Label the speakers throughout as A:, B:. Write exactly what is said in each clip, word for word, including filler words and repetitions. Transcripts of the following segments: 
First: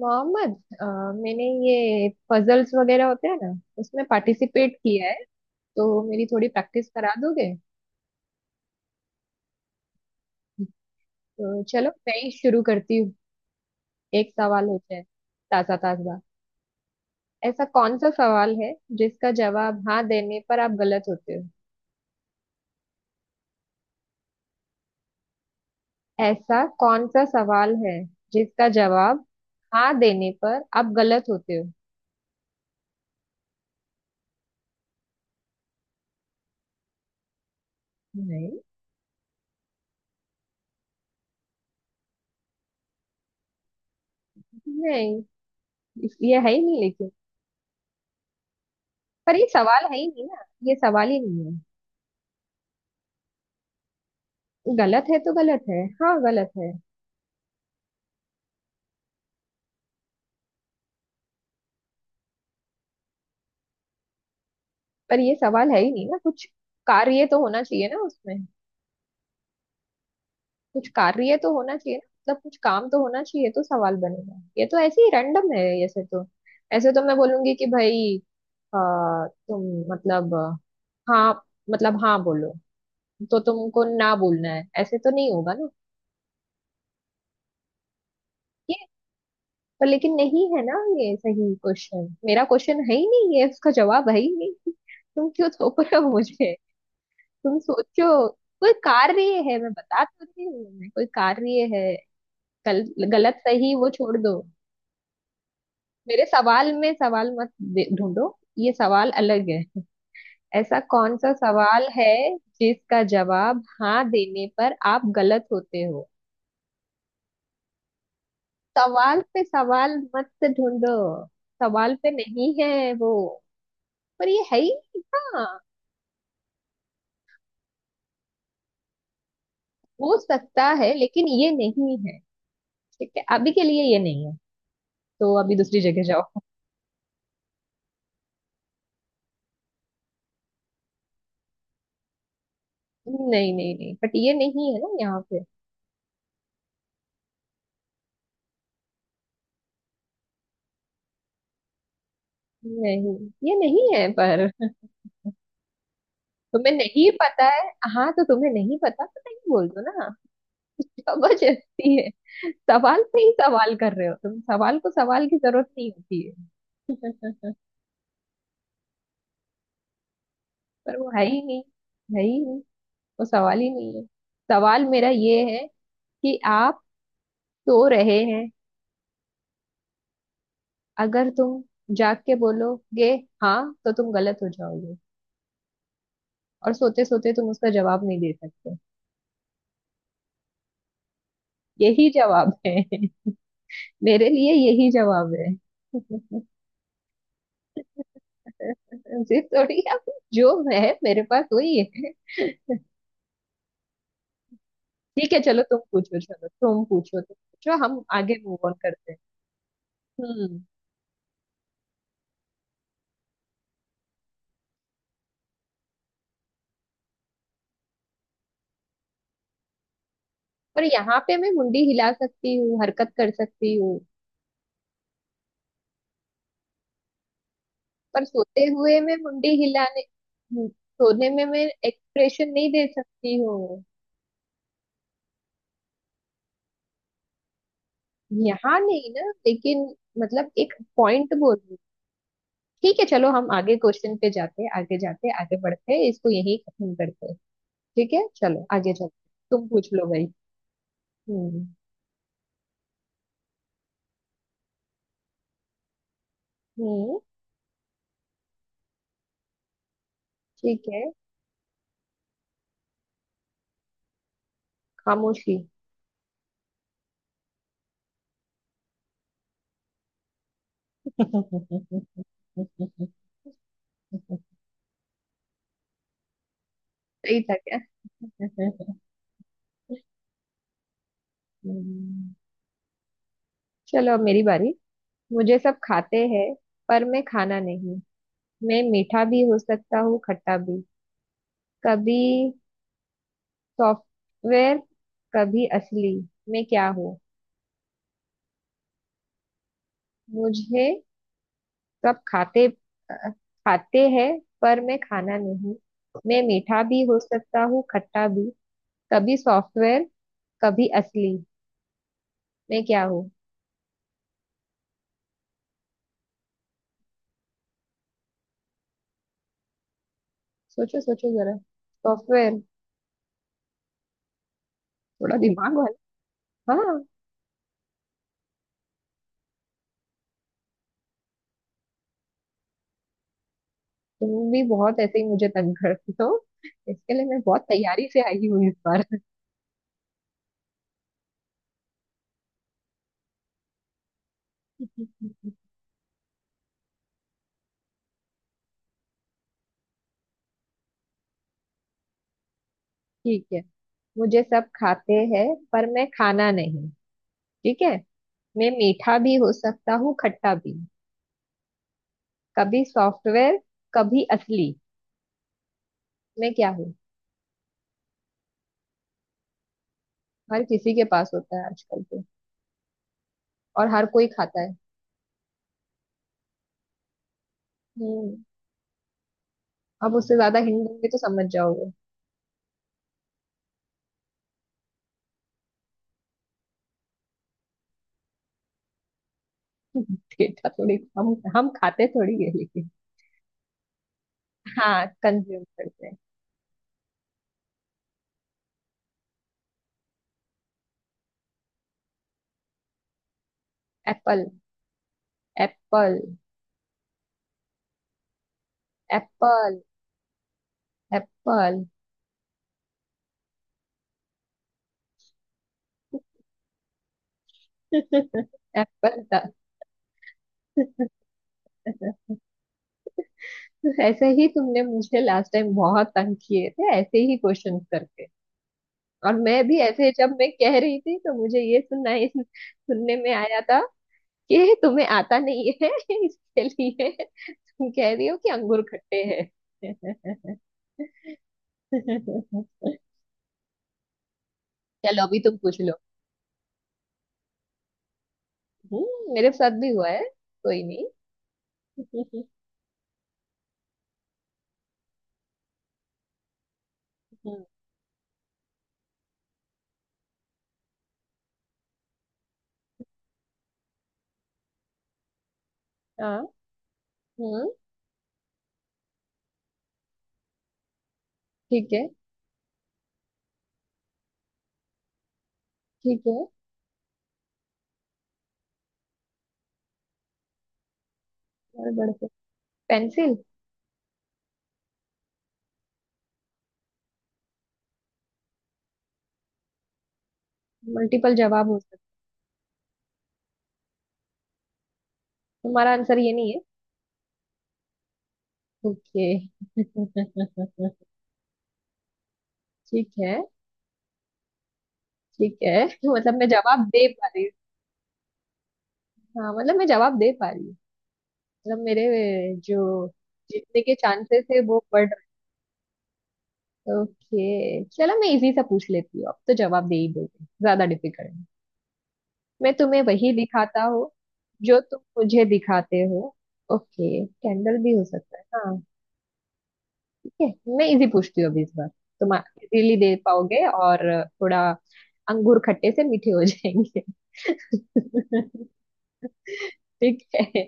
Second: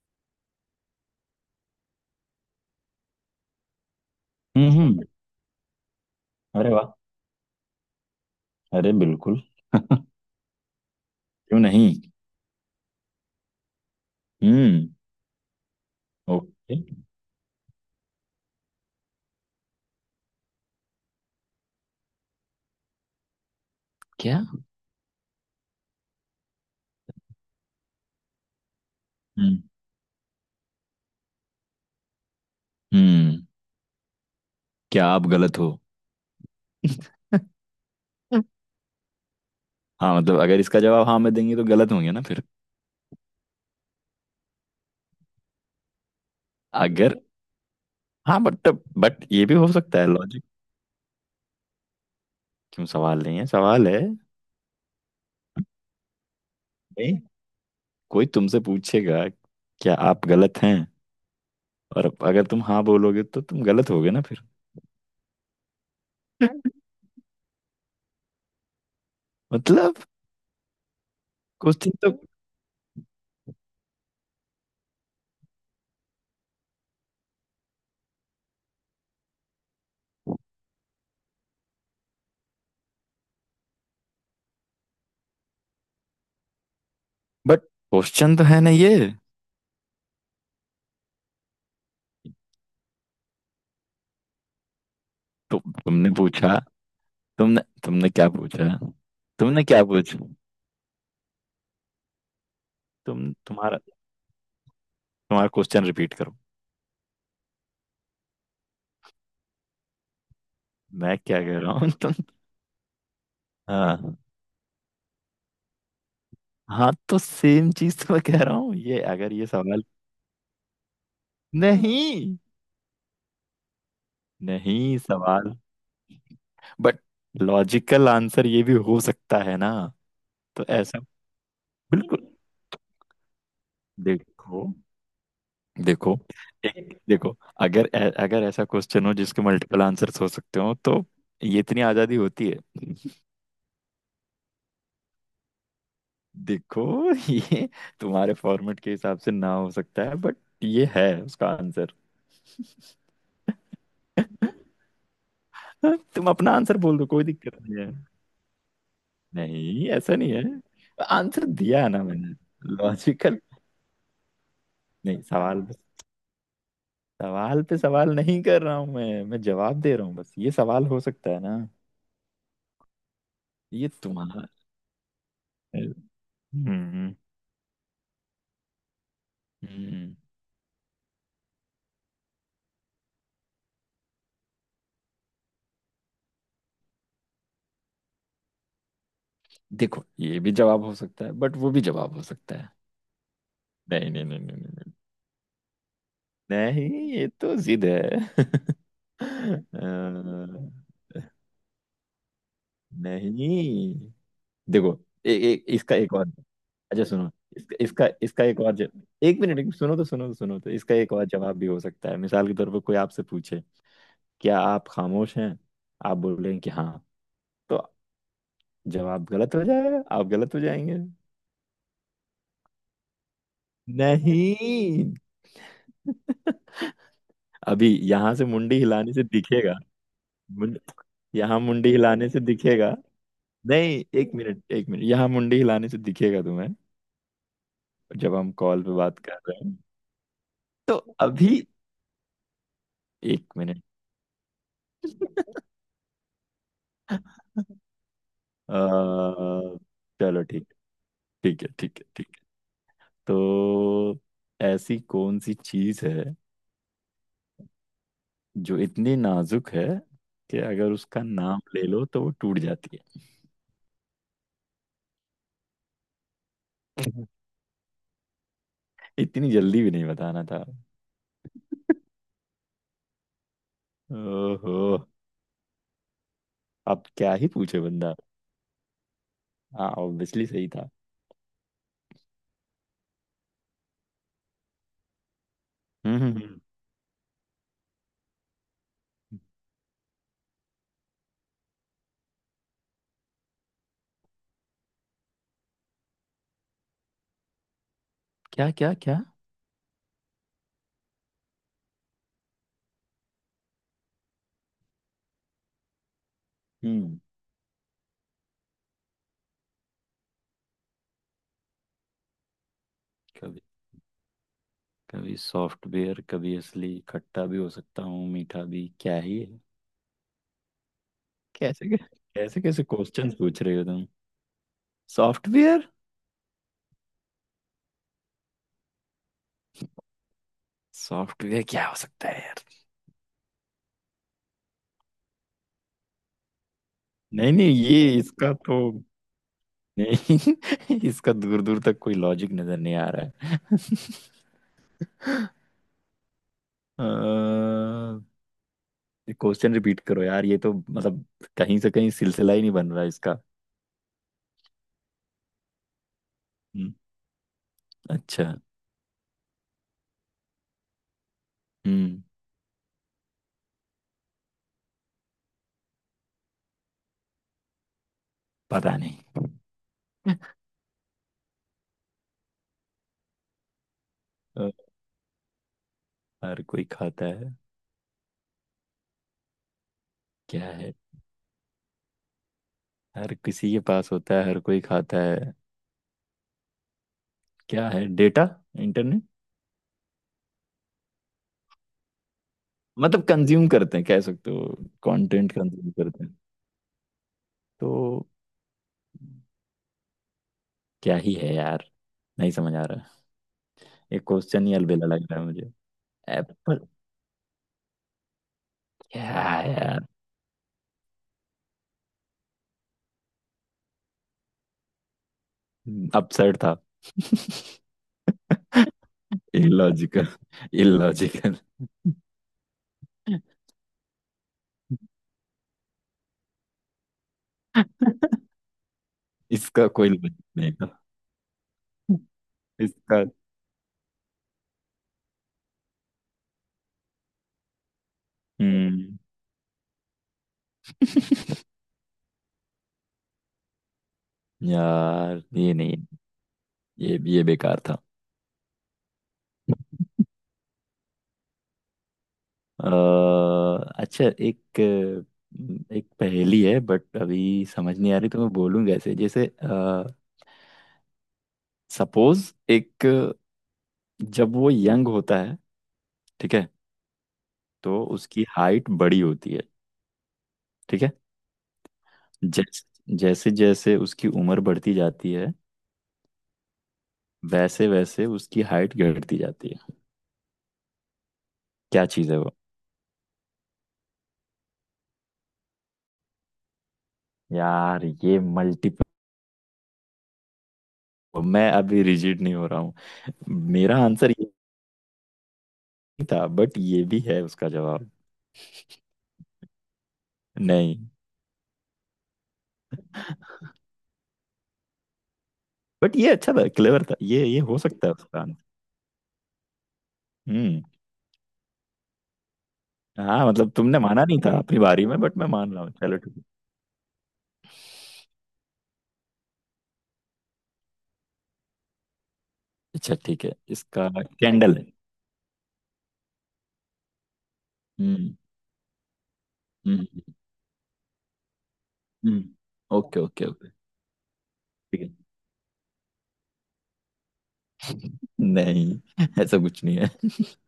A: मोहम्मद, अ, मैंने ये पजल्स वगैरह होते हैं ना, उसमें
B: हम्म
A: पार्टिसिपेट
B: हम्म।
A: किया है। तो मेरी थोड़ी
B: अरे
A: प्रैक्टिस
B: वाह!
A: करा दोगे?
B: अरे बिल्कुल! क्यों
A: तो चलो
B: नहीं!
A: मैं ही शुरू करती हूँ। एक सवाल हो
B: हम्म।
A: जाए, ताजा ताजा।
B: ओके।
A: ऐसा कौन सा सवाल है जिसका जवाब हाँ देने पर आप गलत होते हो?
B: क्या?
A: ऐसा कौन सा सवाल है जिसका जवाब
B: हम्म
A: हाँ देने पर आप गलत होते हो?
B: हम्म। क्या आप गलत हो?
A: नहीं।
B: हाँ, मतलब अगर इसका जवाब हाँ में देंगे तो गलत होंगे ना फिर।
A: नहीं, इस- ये है ही नहीं लेकिन।
B: अगर हाँ, बट बट
A: पर
B: ये
A: ये
B: भी हो
A: सवाल है
B: सकता
A: ही
B: है
A: नहीं ना।
B: लॉजिक।
A: ये सवाल ही नहीं है।
B: क्यों सवाल नहीं है? सवाल है।
A: गलत है तो गलत है, हाँ गलत है।
B: नहीं, कोई तुमसे पूछेगा, क्या आप गलत हैं? और अगर तुम हाँ बोलोगे तो तुम गलत होगे ना फिर।
A: पर ये सवाल है ही नहीं ना। कुछ कार्य तो होना चाहिए ना उसमें।
B: मतलब
A: कुछ कार्य तो होना
B: क्वेश्चन
A: चाहिए ना।
B: तो...
A: मतलब कुछ काम तो होना चाहिए तो सवाल बनेगा। ये तो ऐसे ही रैंडम है। ऐसे तो, ऐसे तो मैं बोलूंगी कि भाई, आ, तुम, मतलब, हाँ, मतलब हाँ बोलो तो तुमको ना बोलना है, ऐसे तो नहीं होगा ना।
B: बट क्वेश्चन तो है ना
A: ये,
B: ये।
A: पर लेकिन नहीं है ना। ये सही क्वेश्चन, मेरा क्वेश्चन है ही नहीं, ये उसका जवाब है ही नहीं। तुम क्यों
B: तो
A: थोप रहे हो
B: तुमने
A: मुझे?
B: पूछा,
A: तुम
B: तुमने तुमने
A: सोचो,
B: क्या
A: कोई
B: पूछा?
A: कार्य है,
B: तुमने
A: मैं
B: क्या
A: बता
B: पूछा?
A: तो रही हूँ, मैं कोई कार्य है, गल,
B: तुम
A: गलत सही
B: तुम्हारा,
A: वो छोड़ दो।
B: तुम्हारा क्वेश्चन रिपीट
A: मेरे
B: करो।
A: सवाल में सवाल मत दे- ढूंढो। ये सवाल अलग है। ऐसा
B: मैं
A: कौन सा
B: क्या कह रहा
A: सवाल
B: हूँ
A: है
B: तुम?
A: जिसका जवाब हाँ
B: हाँ।
A: देने पर आप गलत होते हो?
B: हाँ, तो सेम चीज तो मैं कह रहा हूँ, ये
A: सवाल
B: अगर
A: पे
B: ये सवाल...
A: सवाल मत ढूंढो। सवाल पे
B: नहीं।
A: नहीं है वो, पर ये है
B: नहीं
A: ही।
B: सवाल।
A: हाँ,
B: बट लॉजिकल आंसर ये भी हो सकता है ना।
A: हो सकता
B: तो
A: है
B: ऐसा...
A: लेकिन ये नहीं है।
B: बिल्कुल।
A: ठीक है, अभी के लिए ये नहीं है,
B: देखो,
A: तो अभी दूसरी जगह
B: देखो,
A: जाओ।
B: एक देखो, अगर ऐ- अगर ऐसा क्वेश्चन हो जिसके मल्टीपल आंसर्स हो सकते हो, तो ये इतनी आजादी होती है।
A: नहीं नहीं नहीं, बट ये नहीं है ना यहाँ पे।
B: देखो ये तुम्हारे फॉर्मेट के हिसाब से ना हो सकता है, बट ये है उसका आंसर।
A: नहीं, ये नहीं है पर।
B: हाँ, तुम अपना
A: तुम्हें
B: आंसर बोल दो,
A: नहीं
B: कोई
A: पता
B: दिक्कत
A: है।
B: नहीं है।
A: हाँ तो तुम्हें नहीं पता तो नहीं बोल दो
B: नहीं,
A: ना।
B: ऐसा नहीं है। आंसर दिया है
A: जबरदस्ती
B: ना
A: है।
B: मैंने।
A: सवाल पे ही
B: लॉजिकल।
A: सवाल कर रहे हो तुम, सवाल को
B: नहीं,
A: सवाल की
B: सवाल
A: जरूरत
B: पे...
A: नहीं होती है।
B: सवाल पे सवाल नहीं कर रहा हूँ मैं मैं जवाब दे रहा हूँ बस, ये सवाल
A: पर
B: हो
A: वो है
B: सकता है
A: ही
B: ना।
A: नहीं, है ही नहीं, वो सवाल ही
B: ये
A: नहीं है।
B: तुम्हारा...
A: सवाल मेरा ये है कि आप
B: हम्म
A: सो रहे हैं।
B: हम्म।
A: अगर तुम जाग के बोलोगे हाँ, तो तुम गलत हो जाओगे। और सोते सोते तुम उसका जवाब नहीं दे सकते।
B: देखो, ये भी जवाब हो सकता है, बट वो भी
A: यही
B: जवाब हो
A: जवाब
B: सकता है।
A: है।
B: नहीं नहीं
A: मेरे
B: नहीं
A: लिए
B: नहीं
A: यही
B: नहीं!
A: जवाब है।
B: नहीं नहीं, ये तो जिद है।
A: जी थोड़ी आप, जो है
B: अ,
A: मेरे पास वही है।
B: नहीं, देखो। ए,
A: ठीक है,
B: ए,
A: चलो तुम
B: इसका एक
A: पूछो,
B: और...
A: चलो तुम
B: अच्छा
A: पूछो,
B: सुनो,
A: तुम
B: इसका
A: पूछो, हम
B: इसका
A: आगे
B: इसका
A: मूव
B: एक
A: ऑन
B: और ज...
A: करते हैं।
B: एक मिनट। एक- सुनो तो सुनो तो सुनो
A: हम्म।
B: तो, इसका एक और जवाब भी हो सकता है। मिसाल के तौर पर कोई आपसे पूछे, क्या आप खामोश हैं? आप बोलेंगे कि हाँ, तो जवाब गलत हो जाएगा, आप गलत हो
A: पर
B: जाएंगे।
A: यहाँ पे मैं मुंडी हिला सकती हूँ, हरकत कर सकती हूँ।
B: नहीं, अभी
A: पर
B: यहाँ से
A: सोते
B: मुंडी
A: हुए
B: हिलाने
A: मैं
B: से
A: मुंडी
B: दिखेगा।
A: हिलाने, हम्म,
B: मुंड,
A: सोने में
B: यहाँ
A: मैं
B: मुंडी हिलाने से
A: एक्सप्रेशन नहीं दे
B: दिखेगा।
A: सकती हूँ।
B: नहीं, एक मिनट एक मिनट, यहाँ मुंडी हिलाने से दिखेगा तुम्हें, जब हम
A: यहाँ
B: कॉल पे
A: नहीं
B: बात
A: ना
B: कर रहे हैं।
A: लेकिन, मतलब एक
B: तो
A: पॉइंट
B: अभी...
A: बोल रही हूँ। ठीक है, चलो
B: एक
A: हम आगे
B: मिनट।
A: क्वेश्चन पे जाते, आगे जाते, आगे बढ़ते, इसको यही खत्म
B: अ,
A: करते। ठीक है, चलो आगे चलो। तुम पूछ लो भाई।
B: चलो ठीक। ठीक
A: हम्म
B: है, ठीक है, ठीक है। तो ऐसी कौन सी चीज है
A: हम्म।
B: जो इतनी नाजुक है कि
A: ठीक
B: अगर
A: है।
B: उसका नाम ले लो तो वो टूट जाती है?
A: खामोशी।
B: इतनी जल्दी भी नहीं बताना था। ओहो, अब क्या
A: सही
B: ही
A: था क्या?
B: पूछे बंदा। हाँ, ऑब्वियसली सही था।
A: हम्म, चलो अब मेरी बारी। मुझे सब
B: हम्म
A: खाते
B: हम्म,
A: हैं
B: हम्म।
A: पर मैं खाना नहीं। मैं मीठा भी हो सकता हूँ खट्टा भी। कभी सॉफ्टवेयर, कभी असली। मैं क्या हूँ?
B: क्या क्या क्या?
A: मुझे सब खाते, अ, खाते हैं पर मैं खाना नहीं। मैं मीठा भी हो
B: हम्म।
A: सकता हूँ खट्टा भी। कभी सॉफ्टवेयर, कभी असली। मैं क्या हूँ?
B: कभी, कभी सॉफ्टवेयर कभी असली, खट्टा भी हो सकता हूँ मीठा भी, क्या ही है?
A: सोचो सोचो जरा।
B: कैसे
A: सॉफ्टवेयर,
B: कैसे कैसे क्वेश्चन पूछ रहे हो तुम?
A: थोड़ा दिमाग
B: सॉफ्टवेयर।
A: वाला। हाँ।
B: सॉफ्टवेयर क्या हो सकता है यार?
A: तुम भी बहुत ऐसे ही मुझे तंग करती हो, इसके लिए मैं
B: नहीं
A: बहुत
B: नहीं, ये
A: तैयारी से आई
B: इसका
A: हूँ इस
B: तो...
A: बार।
B: नहीं इसका दूर दूर तक कोई लॉजिक नजर नहीं आ रहा है। क्वेश्चन रिपीट करो यार, ये तो मतलब कहीं से कहीं सिलसिला ही नहीं बन रहा इसका।
A: ठीक है, मुझे सब खाते हैं पर मैं खाना नहीं।
B: हम्म,
A: ठीक है।
B: अच्छा।
A: मैं मीठा भी हो सकता हूँ खट्टा भी।
B: हम्म।
A: कभी सॉफ्टवेयर, कभी असली। मैं क्या हूँ?
B: पता नहीं।
A: हर किसी के पास होता है आजकल तो, और हर कोई खाता
B: अ,
A: है।
B: हर कोई खाता है?
A: हम्म। अब उससे ज्यादा
B: क्या
A: हिंट
B: है?
A: दूंगी तो समझ जाओगे।
B: हर किसी के पास होता है, हर कोई खाता है, क्या है? डेटा? इंटरनेट?
A: डेटा थोड़ी हम हम खाते थोड़ी है लेकिन।
B: मतलब कंज्यूम करते हैं, कह सकते हो।
A: हाँ,
B: कंटेंट
A: कंज्यूम
B: कंज्यूम
A: करते हैं।
B: करते हैं। तो क्या ही है यार, नहीं समझ आ रहा। ये
A: एप्पल।
B: क्वेश्चन ही अलबेला लग रहा है मुझे।
A: एप्पल।
B: एप्पल? क्या है
A: एप्पल।
B: यार?
A: एप्पल।
B: अपसेट था।
A: एप्पल था।
B: Illogical, illogical.
A: ऐसे ही तुमने मुझे लास्ट टाइम बहुत तंग किए थे, ऐसे ही क्वेश्चन करके। और मैं भी
B: इसका कोई
A: ऐसे, जब
B: लॉजिक
A: मैं
B: नहीं
A: कह
B: था
A: रही थी तो मुझे ये सुनना, सुनने
B: इसका।
A: में आया था कि तुम्हें आता नहीं है। इसके लिए तुम कह रही हो कि अंगूर
B: हम्म।
A: खट्टे हैं। चलो अभी
B: यार,
A: तुम
B: ये
A: पूछ लो।
B: नहीं, ये ये बेकार था।
A: हम्म, मेरे साथ भी हुआ है। कोई नहीं।
B: अ, अच्छा, एक, एक पहेली है बट
A: हम्म।
B: अभी समझ नहीं आ रही तो मैं बोलूँ कैसे, जैसे सपोज एक, जब वो यंग होता है,
A: हाँ।
B: ठीक है,
A: हम्म।
B: तो उसकी हाइट बड़ी होती है, ठीक है,
A: ठीक है।
B: जैसे जैसे जैसे उसकी उम्र बढ़ती जाती है,
A: ठीक है।
B: वैसे वैसे उसकी हाइट घटती जाती है,
A: और
B: क्या
A: बढ़ते।
B: चीज़ है वो?
A: पेंसिल।
B: यार, ये मल्टीपल...
A: मल्टीपल जवाब
B: मैं
A: हो सकते।
B: अभी रिजिड नहीं हो रहा हूँ। मेरा आंसर ये
A: तुम्हारा आंसर
B: नहीं
A: ये
B: था
A: नहीं है।
B: बट ये भी है उसका जवाब।
A: ओके।
B: नहीं,
A: ठीक है। ठीक है।
B: बट ये
A: मतलब मैं
B: अच्छा था,
A: जवाब
B: क्लेवर
A: दे
B: था,
A: पा
B: ये
A: रही
B: ये हो सकता है उसका आंसर।
A: हूँ, हाँ, मतलब मैं जवाब दे पा रही हूँ।
B: हम्म।
A: मतलब मेरे जो
B: हाँ, मतलब
A: जीतने के
B: तुमने माना नहीं
A: चांसेस
B: था
A: है
B: अपनी
A: वो
B: बारी
A: बढ़
B: में बट मैं मान रहा हूँ, चलो ठीक है।
A: रहे। ओके चलो मैं इजी सा पूछ लेती हूँ, अब तो जवाब दे ही दोगे, ज्यादा डिफिकल्ट। मैं तुम्हें
B: अच्छा
A: वही
B: ठीक है,
A: दिखाता
B: इसका...
A: हूँ
B: कैंडल
A: जो
B: है?
A: तुम मुझे दिखाते हो। ओके कैंडल भी हो
B: हम्म
A: सकता है, हाँ।
B: हम्म
A: ठीक है मैं इजी पूछती हूँ अभी इस बार,
B: हम्म
A: तुम इजीली
B: हम्म।
A: दे
B: ओके ओके
A: पाओगे
B: ओके।
A: और थोड़ा।
B: ठीक है।
A: अंगूर खट्टे से मीठे हो जाएंगे।
B: नहीं ऐसा कुछ नहीं है।
A: ठीक है।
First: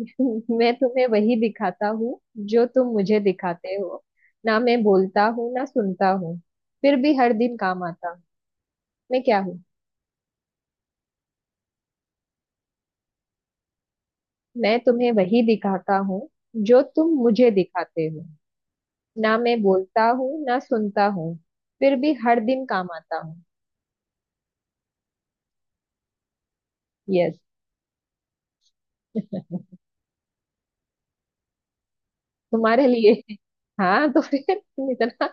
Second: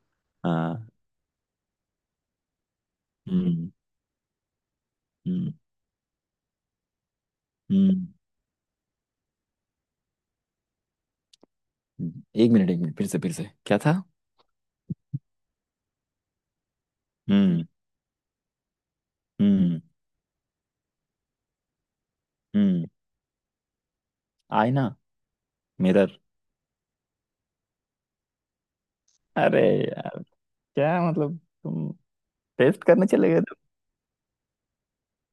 A: मैं
B: हाँ।
A: तुम्हें वही दिखाता हूँ जो तुम मुझे
B: हम्म
A: दिखाते हो। ना मैं बोलता हूँ
B: हम्म
A: ना सुनता हूँ, फिर भी हर दिन काम
B: हम्म
A: आता हूँ। मैं क्या हूँ?
B: हम्म। एक मिनट एक मिनट, फिर से फिर से क्या था?
A: मैं तुम्हें वही दिखाता हूँ जो तुम मुझे
B: हम्म
A: दिखाते हो। ना मैं
B: हम्म
A: बोलता हूँ ना सुनता हूँ, फिर भी हर दिन
B: हम्म।
A: काम आता हूँ।
B: आईना। मिरर।
A: यस।
B: अरे यार, क्या मतलब, तुम टेस्ट
A: तुम्हारे
B: करने
A: लिए।
B: चले गए थे?
A: हाँ तो फिर तुम इतना।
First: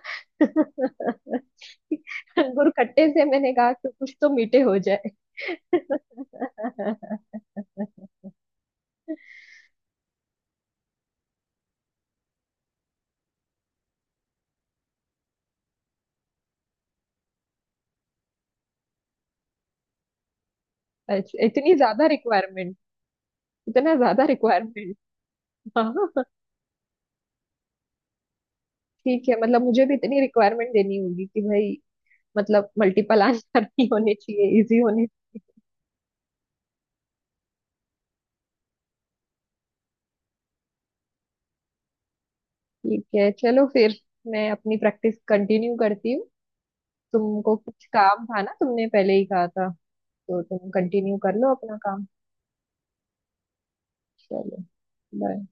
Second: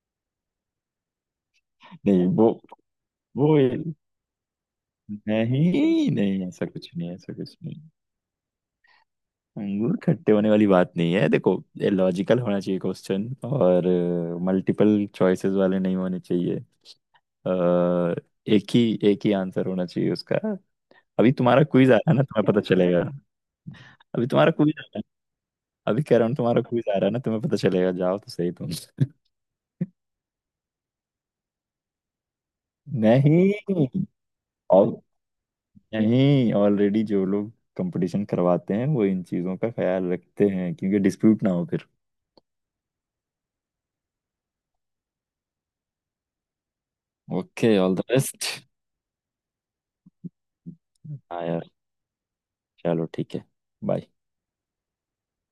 B: नहीं, वो...
A: गुड़ खट्टे से मैंने
B: वो,
A: कहा कि कुछ तो मीठे हो जाए।
B: नहीं नहीं, ऐसा कुछ नहीं, ऐसा कुछ नहीं। अंगूर खट्टे होने वाली बात नहीं है, देखो ये लॉजिकल होना चाहिए क्वेश्चन, और मल्टीपल चॉइसेस वाले नहीं होने चाहिए। अ, एक ही एक ही आंसर होना चाहिए उसका। अभी
A: अच्छा
B: तुम्हारा
A: इतनी
B: क्विज आ
A: ज्यादा
B: रहा है ना, तुम्हें पता
A: रिक्वायरमेंट,
B: चलेगा।
A: इतना ज्यादा
B: अभी तुम्हारा क्विज आ
A: रिक्वायरमेंट।
B: रहा है। अभी
A: हाँ।
B: कह रहा हूँ, तुम्हारा क्विज आ रहा है ना, तुम्हें पता चलेगा, जाओ तो सही तुम।
A: ठीक है, मतलब मुझे भी इतनी रिक्वायरमेंट देनी होगी कि भाई, मतलब मल्टीपल आंसर भी
B: नहीं।
A: होने चाहिए, इजी
B: और
A: होने।
B: नहीं, ऑलरेडी जो लोग कंपटीशन करवाते हैं वो इन चीजों का ख्याल रखते हैं, क्योंकि डिस्प्यूट ना हो फिर।
A: ठीक है चलो फिर, मैं अपनी प्रैक्टिस कंटिन्यू करती हूँ। तुमको
B: ओके,
A: कुछ
B: ऑल द
A: काम था
B: बेस्ट।
A: ना, तुमने पहले ही कहा था, तो तुम कंटिन्यू कर
B: हाँ
A: लो
B: यार,
A: अपना काम।
B: चलो ठीक है, बाय।
A: चलो। बाय।